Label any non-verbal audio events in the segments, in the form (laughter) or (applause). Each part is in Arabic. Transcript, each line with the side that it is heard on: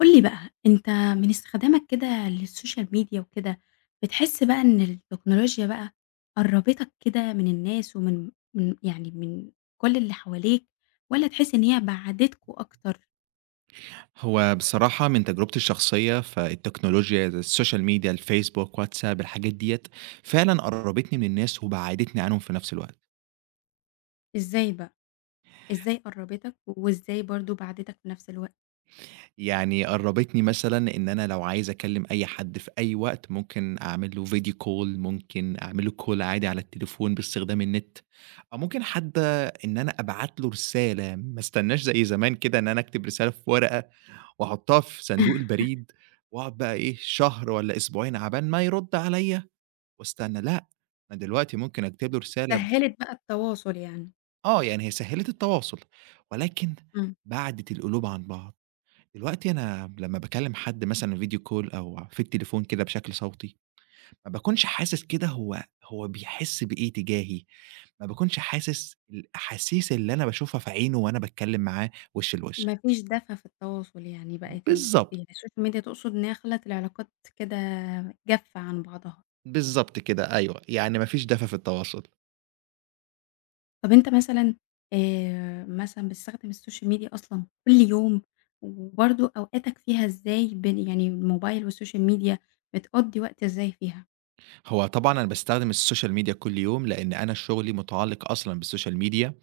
left: قُل لي بقى، أنت من استخدامك كده للسوشيال ميديا وكده، بتحس بقى إن التكنولوجيا بقى قرّبتك كده من الناس ومن من يعني من كل اللي حواليك، والّا تحس إن هي بَعَدِتكم أكتر؟
right: هو بصراحة من تجربتي الشخصية فالتكنولوجيا زي السوشيال ميديا، الفيسبوك، واتساب، الحاجات ديّة فعلًا قرّبتني من الناس وبعّدتني عنهم في نفس الوقت،
left: إزاي بقى، إزاي قرّبتك وإزاي برضه بَعَدِتك في نفس الوقت؟
right: يعني قرّبتني مثلًا إن أنا لو عايز أكلّم أي حد في أي وقت ممكن أعمل له فيديو كول، ممكن أعمل له كول عادي على التليفون باستخدام النت، أو ممكن حتى إن أنا أبعت له رسالة ما استناش زي زمان كده إن أنا أكتب رسالة في ورقة وأحطها في صندوق
left: (laughs)
right: البريد وأقعد بقى إيه شهر والّا أسبوعين عقبال ما يرد عليَّ. واستنى، لأ، أنا دلوقتي ممكن أكتب له رسالة ب
left: سهّلت بقى التواصل يعني.
right: آه، يعني هي سهِّلت التواصل، ولكن
left: إمم.
right: بَعدِت القلوب عن بعض. دلوقتي أنا لمّا باكلّم حد مثلًا video call أو في التليفون كده بشكل صوتي، ما باكونش حاسس كده هو بيحس بإيه تجاهي، ما باكونش حاسس الأحاسيس اللي أنا باشوفها في عينه وأنا باتكلّم معاه وِش لوِش.
left: ما فيش دفا في التواصل يعني بقت
right: بالضبط،
left: يعني السوشيال ميديا تقصد إنها خلّت العلاقات كده جافة عن بعضها.
right: بالضبط كده، أيوه، يعني ما فيش دفى في التواصل.
left: طب أنت مثلًا مثلًا بتستخدم السوشيال ميديا أصلًا كل يوم، وبرضه أوقاتك فيها إزاي بين يعني الموبايل والسوشيال ميديا بتقضّي وقت إزاي فيها؟
right: هو طبعًا أنا باستخدم السوشيال ميديا كل يوم، لإن أنا شُغلي مُتعلّق أصلًا بالسوشيال ميديا.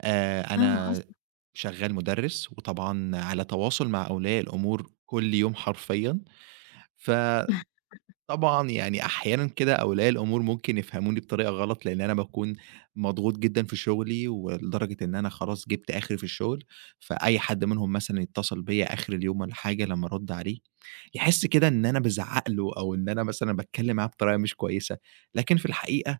left: آه،
right: أنا
left: أصلًا.
right: شغّال مُدرِّس، وطبعًا على تواصل مع أولياء الأمور كل يوم حرفيًا، فطبعًا
left: (laughs)
right: يعني أحيانًا كده أولياء الأمور ممكن يفهموني بطريقة غلط، لإن أنا باكون مضغوط جدًا في شُغلي، ولدرجة إن أنا خلاص جِبت آخري في الشُغل، فأي حد منهم مثلًا يتّصل بيّا آخر اليوم والّا حاجة لمّا أرُد عليه، يحس كده إن أنا بازعّق له أو إن أنا مثلًا باتكلّم معاه بطريقة مش كويسة، لكن في الحقيقة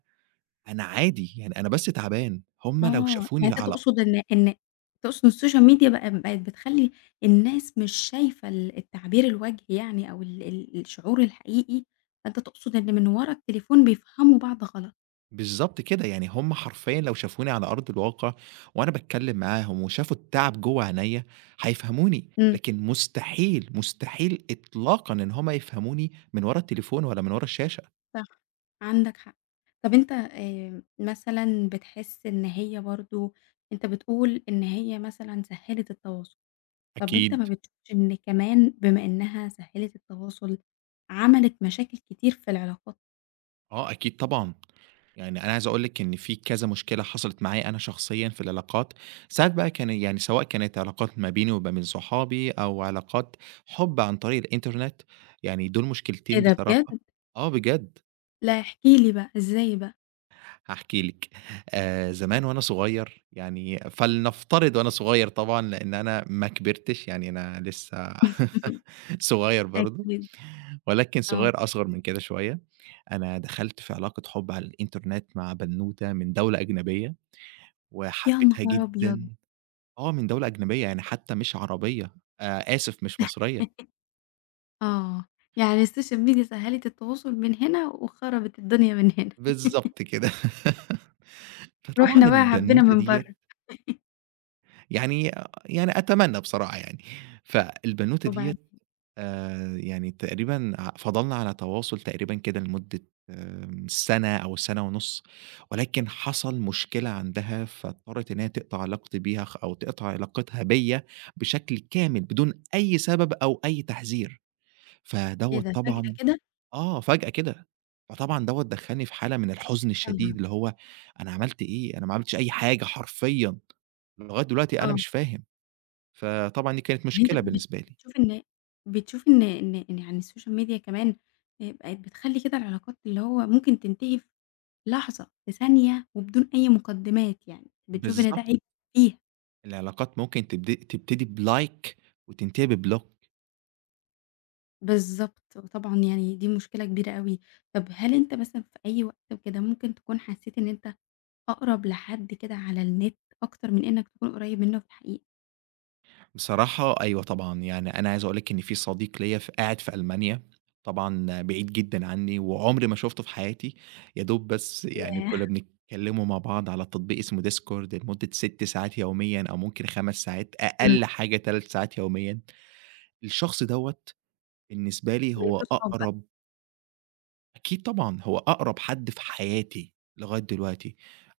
right: أنا عادي، يعني أنا بس تعبان، هُم لو
left: آه، يعني
right: شافوني
left: أنت
right: على
left: تقصد إن تقصد السوشيال ميديا بقى بقت بتخلّي الناس مش شايفة التعبير الوجهي يعني أو ال ال الشعور الحقيقي، فأنت تقصد إن من ورا التليفون بيفهموا بعض غلط،
right: بالضبط كده، يعني هم حرفيًا لو شافوني على أرض الواقع وأنا باتكلّم معاهم وشافوا التعب جوّه عينيّا، هيفهموني،
left: إمم.
right: لكن مستحيل، مستحيل إطلاقًا إن هم يفهموني من ورا التليفون والّا من ورا الشاشة.
left: صح، عندك حق. طب أنت مثلًا بتحس إن هي برضه أنت بتقول إن هي مثلًا سهّلت التواصل، طب أنت
right: أكيد،
left: ما بتشوفش إن كمان بما إنها سهّلت التواصل عملت مشاكل كتير في العلاقات؟
right: آه أكيد طبعًا، يعني أنا عايز أقول لِك إن في كذا مشكلة حصلت معايا أنا شخصيًا في العلاقات، ساعات بقى كان يعني سواء كانت علاقات ما بيني وما بين صحابي أو علاقات حُب عن طريق الإنترنت، يعني دول
left: إيه
right: مشكلتين
left: ده بجد؟
right: بصراحة. آه بجد.
left: لا احكِ لي بقى، إزاي بقى؟
right: هاحكي لِك، زمان وأنا صغير، يعني فلنفترض وأنا صغير طبعًا لإن أنا ما كبرتش، يعني أنا لسه
left: (laughs)
right: (laughs) صغير برضه،
left: أكيد،
right: ولكن
left: آه.
right: صغير أصغر من كده شوية، أنا دخلت في علاقة حُب على الإنترنت مع بنوتة من دولة أجنبية،
left: يا
right: وحبيتها
left: نهار أبيض!
right: جدًا. آه، من دولة أجنبية، يعني حتى مش عربية، آسف مش مصرية،
left: آه، يعني السوشيال ميديا سهّلت التواصل من هنا وخربت الدنيا من هنا. (laughs)
right: بالضبط كده. (laughs) فطبعًا
left: رُحنا بقى حبينا
right: البنوتة
left: من
right: ديّة
left: برّه،
right: يعني يعني أتمنى بصراحة يعني. فالبنوتة ديّة
left: وبعدين
right: يعني تقريبًا ع فضلنا على تواصل تقريبًا كده لمدة سَنة أو سَنة ونُص، ولكن حصل مشكلة عندها فاضطرت إن هي تقطع علاقتي بيها أو تقطع علاقتها بيّا بشكل كامل بدون أي سبب أو أي تحذير.
left: إيه
right: فدوّة
left: ده فجأة
right: طبعًا
left: كده؟
right: آه، فجأة كده. فطبعًا دوّة دخّلني في حالة من الحزن
left: يا نهار
right: الشديد اللي
left: أبيض!
right: هو أنا عملت إيه؟ أنا ما عملتش أي حاجة حرفيًا، لغاية دلوقتي أنا
left: آه.
right: مش فاهم. فطبعًا دي كانت
left: يعني أنت
right: مشكلة
left: بت
right: بالنسبة لي.
left: بتشوف إن بتشوف إن إن إن يعني السوشيال ميديا كمان بقت بتخلّي كده العلاقات اللي هو ممكن تنتهي في لحظة، في ثانية، وبدون أي مقدمات يعني، بتشوف إن ده
right: بالضبط،
left: عيب فيها.
right: العلاقات ممكن تبتدي بLike وتنتهي بBlock.
left: بالضبط، وطبعًا يعني دي مشكلة كبيرة أوي. طب هل أنت مثلًا في أي وقت وكده ممكن تكون حسّيت إن أنت أقرب لحد كده على النت أكتر من إنك تكون قريب منه في الحقيقة؟
right: بصراحة أيوه طبعًا، يعني أنا عايز أقول لِك إن في صديق ليّا قاعد في ألمانيا، طبعًا بعيد جدًا عني وعمري ما شُفته في حياتي، يا دوب بس يعني
left: ياه!
right: كُنّا بنتكلّموا مع بعض على تطبيق اسمه Discord لمدة 6 ساعات يوميًا أو ممكن 5 ساعات،
left: إمم،
right: أقل حاجة 3 ساعات يوميًا. الشخص دوّة بالنسبة لي هو
left: بقيتوا صحاب بقى.
right: أقرب. أكيد طبعًا، هو أقرب حد في حياتي لغاية دلوقتي،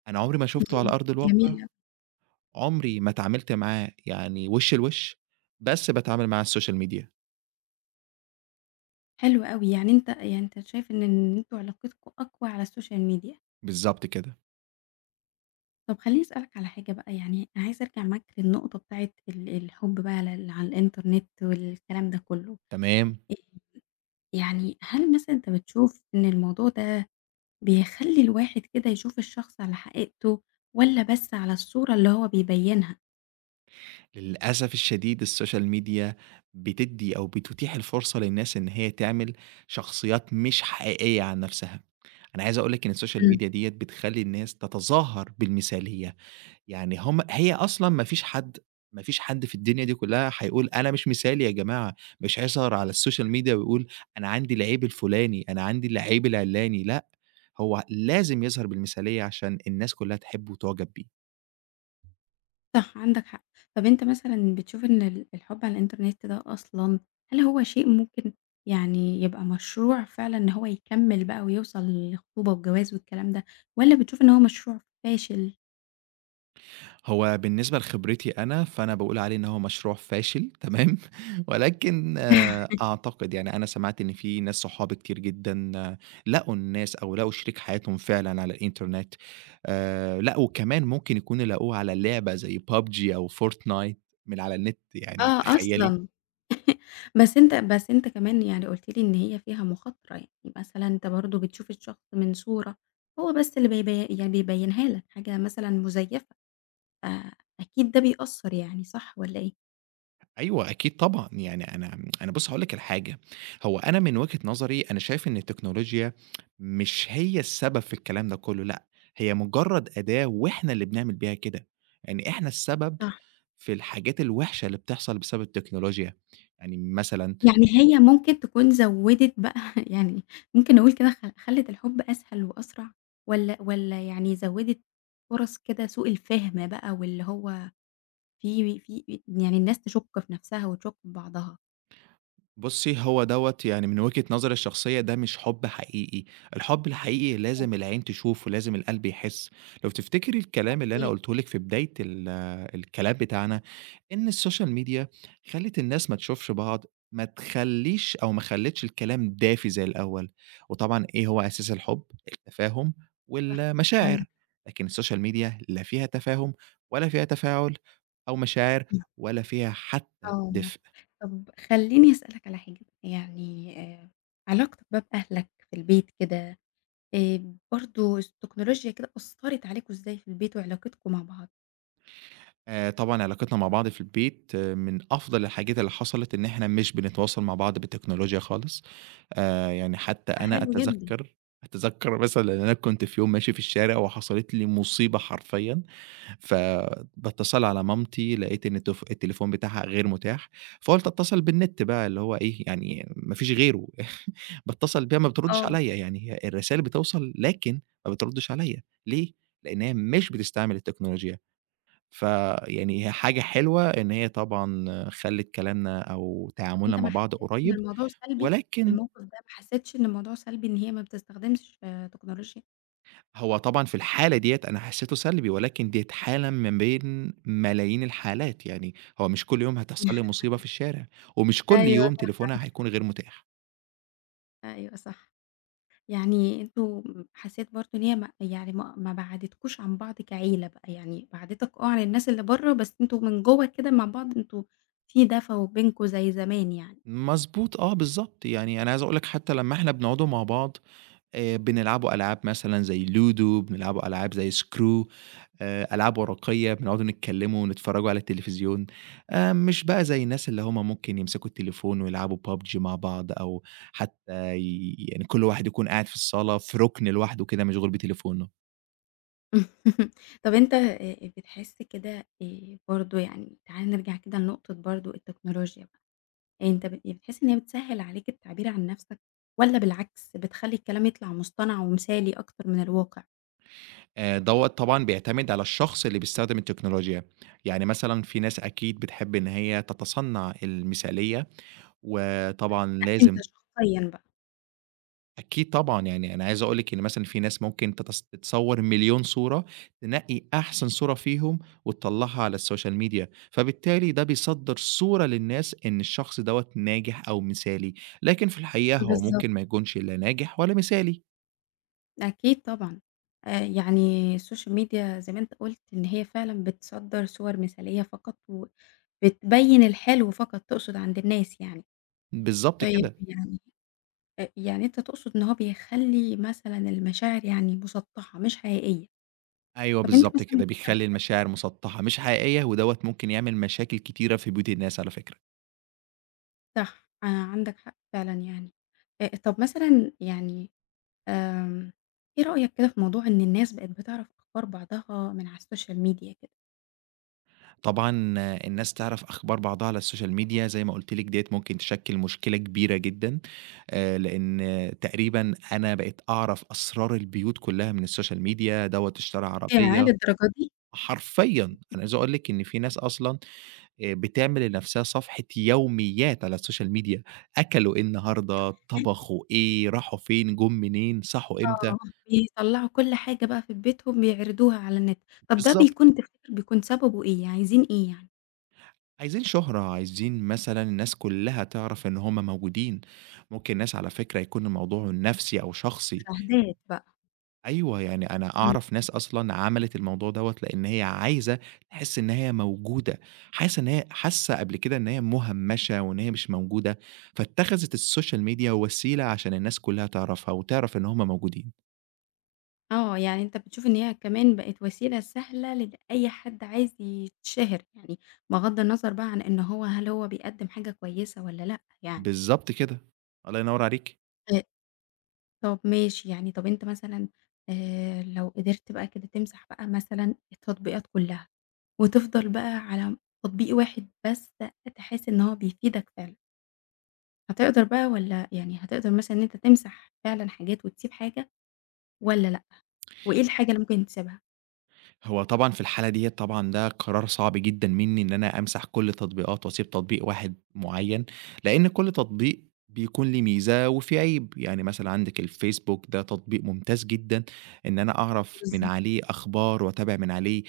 right: أنا عمري ما شُفته على
left: إمم،
right: أرض
left: جميل
right: الواقع،
left: أوي.
right: عمري ما اتعاملت معاه يعني وِش لوِش، بس باتعامل معاه على الSocial media.
left: حلو أوي، يعني أنت شايف إن أنتم علاقتكم أقوى على السوشيال ميديا.
right: بالضبط كده،
left: طب خلّيني أسألك على حاجة بقى، يعني أنا عايزة أرجع معاك للنقطة بتاعة الحب بقى على ال على الإنترنت والكلام ده كلّه.
right: تمام،
left: آآ يعني هل مثلًا أنت بتشوف إن الموضوع ده بيخلّي الواحد كده يشوف الشخص على حقيقته والّا بس على الصورة اللي هو بيبيّنها؟
right: للأسف الشديد الSocial media بتدّي أو بتتيح الفرصة للناس إن هي تعمل شخصيات مش حقيقية عن نفسها، أنا عايز أقول لِك إن الSocial media ديّة بتخلّي الناس تتظاهر بالمثالية. يعني هي أصلًا ما فيش حد في الدنيا دي كلّها هيقول أنا مش مثالي يا جماعة، مش هيظهر على السوشيال ميديا ويقول أنا عندي العيب الفلاني، أنا عندي العيب العلاني، لأ، هو لازم يظهر بالمثالية عشان الناس كلّها تحبه وتُعجب بيه.
left: صح، عندك حق. طب أنت مثلًا بتشوف إن الحُب على الإنترنت ده أصلًا هل هو شيء ممكن يعني يبقى مشروع فعلًا إن هو يكمّل بقى ويوصل للخطوبة والجواز والكلام ده، والّا بتشوف إن هو مشروع فاشل؟
right: هو بالنسبة لخبرتي أنا، فأنا باقول عليه إن هو مشروع فاشل تمام، (laughs) ولكن
left: (laughs)
right: أعتقد يعني أنا سمعت إن في ناس صحابي كتير جدًا آه، لقوا الناس أو لقوا شريك حياتهم فعلًا على الإنترنت، لأ وكمان ممكن يكونوا لاقوه على لعبة زي PUBG أو Fortnite من على النت يعني
left: آه،
right: تخيّلي!
left: أصلًا. بس أنت كمان يعني قُلت لي إن هي فيها مخاطرة، يعني مثلًا أنت برضه بتشوف الشخص من صورة، هو بس اللي بيبيّنها لك، حاجة مثلًا مزيفة، فأكيد ده بيأثّر يعني، صح والّا إيه؟
right: أيوه، أكيد طبعًا، يعني أنا بُص هاقول لك على حاجة، هو أنا من وجهة نظري أنا شايف إن التكنولوجيا مش هي السبب في الكلام ده كلّه، لأ، هي مجرّد أداة وإحنا اللي بنعمل بيها كده، يعني إحنا السبب
left: صح.
right: في الحاجات الوحشة اللي بتحصل بسبب التكنولوجيا، يعني مثلًا
left: يعني هي ممكن تكون زوّدِت بقى (laughs) يعني ممكن نقول كده خلّت الحُب أسهل وأسرع والّا يعني زوّدِت فرص كده سوء الفهم بقى واللي هو في يعني الناس تشُك في نَفْسها وتشُك في بعضها؟
right: بُصّي هو دوّة يعني من وجهة نظري الشخصية ده مش حُب حقيقي، الحُب الحقيقي لازم العين تشوف ولازم القلب يحس، لو تفتكري الكلام اللي أنا
left: أكيد
right: قُلته لِك في بداية الكلام بتاعنا إن السوشيال ميديا خلّت الناس ما تشوفش بعض، ما تخلّيش أو ما خلّتش الكلام دافي زي الأول، وطبعًا إيه هو أساس الحب؟ التفاهم
left: صح.
right: والمشاعر،
left: عندك
right: لكن السوشيال ميديا لا فيها تفاهم ولا فيها تفاعل أو مشاعر
left: حق،
right: ولا فيها حتى
left: آه.
right: دفء.
left: طب خلّيني أسألك على حاجة، يعني علاقتك بقى بأهلك في البيت كده، برضه التكنولوجيا كده أثّرت عليكم إزاي في البيت وعلاقتكم مع بعض؟
right: طبعًا علاقتنا مع بعض في البيت آه، من أفضل الحاجات اللي حصلت إن إحنا مش بنتواصل مع بعض بالتكنولوجيا خالص، يعني حتى
left: ده
right: أنا
left: حلو جدًا.
right: أتذكّر أتذكّر مثلًا إن أنا كنت في يوم ماشي في الشارع وحصلت لي مصيبة حرفيًا، فباتصل على مامتي لقيت إن التليفون بتاعها غير متاح، فقُلت أتصل بالنت بقى اللي هو إيه، يعني ما فيش غيره (laughs) باتصل بيها ما بتردش
left: آه.
right: عليَّ، يعني هي الرسايل بتوصل لكن ما بتردش عليَّ، ليه؟ لإن هي مش بتستعمل التكنولوجيا. فيعني هي حاجة حلوة إن هي طبعًا خلِّت كلامنا أو
left: طب
right: تعاملنا
left: أنت
right: مع
left: ما
right: بعض
left: حسيتش إن
right: قريب،
left: الموضوع سلبي في
right: ولكن
left: الموقف ده، ما حسيتش إن الموضوع سلبي إن هي ما بتستخدمش تكنولوجيا؟
right: هو طبعًا في الحالة ديّة أنا حسّيته سلبي، ولكن ديّة حالة من بين ملايين الحالات، يعني هو مش كل يوم هتحصل لي مصيبة في الشارع، ومش كل
left: أيوه
right: يوم
left: صح،
right: تليفونها
left: عندك
right: هيكون غير متاح.
left: حق، أيوه صح. يعني أنتم حسيت برضه إن هي ما يعني ما ما بعّدتكوش عن بعض كعيلة بقى، يعني بعّدتك عن الناس اللي برّه، بس أنتم من جوّه كده مع بعض أنتم في دفا بينكم زي زمان يعني.
right: مضبوط آه، بالضبط، يعني أنا عايز أقول لك حتى لمّا إحنا بنقعدوا مع بعض، بنلعبوا ألعاب مثلًا زي ludo بنلعبوا ألعاب زي screw، ألعاب ورقية، بنقعدوا نتكلّموا ونتفرّجوا على التلفزيون، مش بقى زي الناس اللي هم ممكن يمسكوا التليفون ويلعبوا PUBG مع بعض أو حتى يعني كل واحد يكون قاعد في الصالة في رُكن لوحده كده مشغول بتليفونه.
left: (laughs) طب أنت بتحس كده برضه يعني تعالَ نرجع كده لنقطة برضه التكنولوجيا. أنت بتحس إن هي بتسهّل عليك التعبير عن نَفْسك والّا بالعكس بتخلّي الكلام يطلع مصطنع ومثالي أكتر من الواقع؟
right: دوّة طبعًا بيعتمد على الشخص اللي بيستخدم التكنولوجيا، يعني مثلًا في ناس أكيد بتحب إن هي تتصنّع المثالية، وطبعًا
left: لأ أنت
right: لازم
left: شخصيًا بقى.
right: أكيد طبعًا، يعني أنا عايز أقول لِك إن مثلًا في ناس ممكن تتصوّر مليون صورة، تنقّي أحسن صورة فيهم وتطلّعها على السوشيال ميديا، فبالتالي ده بيصدّر صورة للناس إن الشخص دوّة ناجح أو مثالي، لكن في الحقيقة هو
left: بالضبط.
right: ممكن ما يكونش لا ناجح ولا مثالي،
left: أكيد طبعًا. يعني الSocial media زي ما أنت قُلت إن هي فعلًا بتصدّر صور مثالية فقط وبتبيّن الحلو فقط تقصد عند الناس يعني.
right: بالضبط
left: طيب
right: كده،
left: يعني يعني أنت تقصد إن هو بيخلّي مثلًا المشاعر يعني مسطّحة مش حقيقية.
right: أيوه
left: طب أنت
right: بالضبط
left: مثلًا
right: كده، بيخلّي المشاعر مُسطّحة مش حقيقية، ودوّة ممكن يعمل مشاكل كتيرة في بيوت الناس على فكرة.
left: صح، عندك حق فعلًا يعني. طب مثلًا يعني آمم، إيه رأيك كده في موضوع إن الناس بقت بتعرف أخبار بعضها من على السوشيال ميديا كده؟
right: طبعًا آه، الناس تعرف أخبار بعضها على السوشيال ميديا زي ما قُلت لِك ديّة ممكن تشكِّل مشكلة كبيرة جدًا، لإن آه، تقريبًا أنا بقيت أعرف أسرار البيوت كلّها من السوشيال ميديا، دوّة اشترى
left: ياه!
right: عربية
left: للدرجة دي!
right: حرفيًا، أنا عايز أقول لِك إن في ناس أصلًا بتعمل لنَفْسها صفحة يوميات على السوشيال ميديا، أكلوا إيه النهارده،
left: (laughs)
right: طبخوا إيه، راحوا فين، جُم منين، صحوا إمتى،
left: آه، بيطلّعوا كل حاجة بقى في بيتهم بيعرضوها على النت. طب ده
right: بالضبط.
left: بيكون تفتكر بيكون سببه إيه، عايزين إيه يعني؟
right: عايزين شهرة، عايزين مثلًا الناس كلّها تعرف إن هُم موجودين، ممكن ناس على فكرة يكون الموضوع نَفْسي أو شخصي،
left: مشاهدات بقى.
right: أيوه، يعني أنا
left: إمم،
right: أعرف ناس أصلًا عملت الموضوع دوّة لإن هي عايزة تحس إن هي موجودة، حاسة قبل كده إن هي مُهمّشة وإن هي مش موجودة، فاتخذت السوشيال ميديا وسيلة عشان الناس كلّها تعرفها وتعرف إن هُم موجودين،
left: آه، يعني أنت بتشوف إن هي كمان بقت وسيلة سهلة لأي حد عايز يتشهر يعني، بغض النظر بقى عن إن هل هو بيقدّم حاجة كويسة والّا لأ يعني.
right: بالضبط كده، الله ينوّر عليكِ.
left: طب ماشي، يعني طب أنت مثلًا لو قدرت بقى كده تمسح بقى مثلًا التطبيقات كلّها، وتفضل بقى على تطبيق واحد بس تحس إن هو بيفيدك فعلًا، هتقدر بقى والّا يعني هتقدر مثلًا إن أنت تمسح فعلًا حاجات وتسيب حاجة والّا لأ؟ وإيه الحاجة اللي ممكن تسيبها؟
right: هو طبعًا في الحالة ديّة طبعًا ده قرار صعب جدًا منّي إن أنا أمسح كل تطبيقات وأسيب تطبيق واحد معيّن، لإن كل تطبيق بيكون ليه ميزة وفيه عيب، يعني مثلًا عندِك الفيسبوك ده تطبيق ممتاز جدًا إن أنا أعرف من
left: بالضبط.
right: عليه أخبار وأتابع من عليه،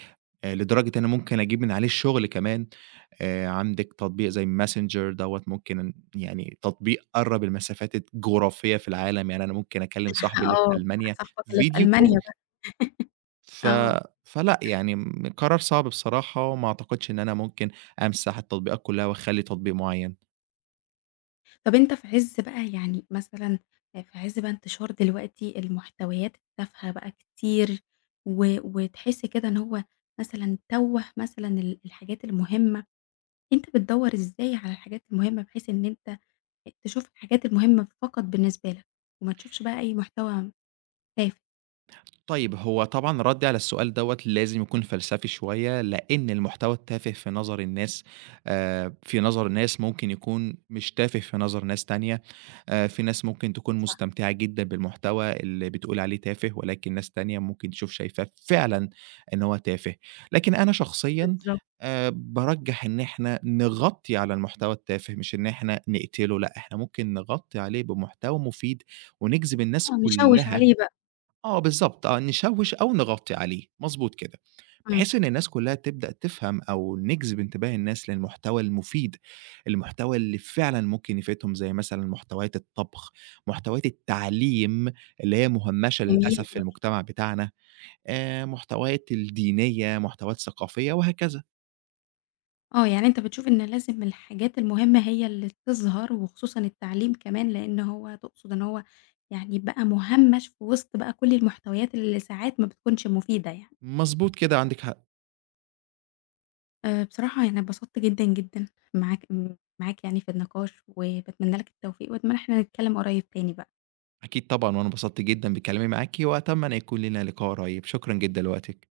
right: لدرجة ان أنا ممكن أجيب من عليه الشغل كمان، عندِك تطبيق زي messenger دوّة ممكن يعني تطبيق قرّب المسافات الجغرافية في العالم، يعني أنا ممكن أكلم صاحبي
left: (laughs)
right: اللي في
left: آه، مع
right: ألمانيا
left: صاحبك اللي في
right: video
left: ألمانيا بقى،
right: call. ف
left: آه.
right: فلأ، يعني قرار صعب بصراحة وما أعتقدش إن أنا ممكن أمسح التطبيقات كلّها واخلّي تطبيق معيّن.
left: طب أنت في عِز بقى انتشار دلوقتي المحتويات التافهة بقى كتير و وتحس كده إن هو مثلًا تَوّه مثلًا الحاجات المهمة، أنت بتدوّر إزاي على الحاجات المهمة بحيث إن أنت تشوف الحاجات المهمة فقط بالنسبة لك، وما تشوفش بقى أي محتوى تافه؟
right: طيب هو طبعًا ردي على السؤال دوّة لازم يكون فلسفي شوية، لإن المحتوى التافه في نظر الناس، في نظر ناس ممكن يكون مش تافه في نظر ناس تانية، في ناس ممكن تكون
left: صح،
right: مستمتعة جدًا بالمحتوى اللي بتقول عليه تافه، ولكن ناس تانية ممكن تشوف شايفاه فعلًا إن هو تافه، لكن أنا شخصيًا،
left: بالضبط.
right: بارجّح إن إحنا نغطي على المحتوى التافه، مش إن إحنا نقتله، لأ إحنا ممكن نغطي عليه بمحتوى مفيد ونجذب الناس
left: آه، نشوِّش
right: كلها.
left: عليه بقى،
right: آه بالضبط، آه، نشوِّش أو نغطّي عليه، مضبوط كده،
left: إمم،
right: بحيث إن الناس كلّها تبدأ تفهم أو نجذب انتباه الناس للمحتوى المفيد، المحتوى اللي فعلًا ممكن يفيدهم زي مثلًا محتويات الطبخ، محتويات التعليم اللي هي مُهمّشة
left: جميل
right: للأسف في المجتمع بتاعنا، محتويات الدينية، محتويات ثقافية وهكذا.
left: آه، يعني أنت بتشوف إن لازم الحاجات المهمة هي اللي تظهر، وخصوصًا التعليم كمان، لإن هو تقصد إن هو يعني يبقى مُهمَّش في وسط بقى كل المحتويات اللي ساعات ما بتكونش مفيدة يعني.
right: مضبوط كده، عندِك حق،
left: بصراحة يعني أنا اتبسطت جدًا، جدًا معاك معاك يعني في النقاش، وباتمنى لك التوفيق، وأتمنى إن إحنا نتكلم قريب تاني بقى.
right: أكيد طبعًا، وأنا انبسطت جدًا بكلامي معاكِ، وأتمنى يكون لينا لقاء قريب، شكرًا جدًا لوقتِك.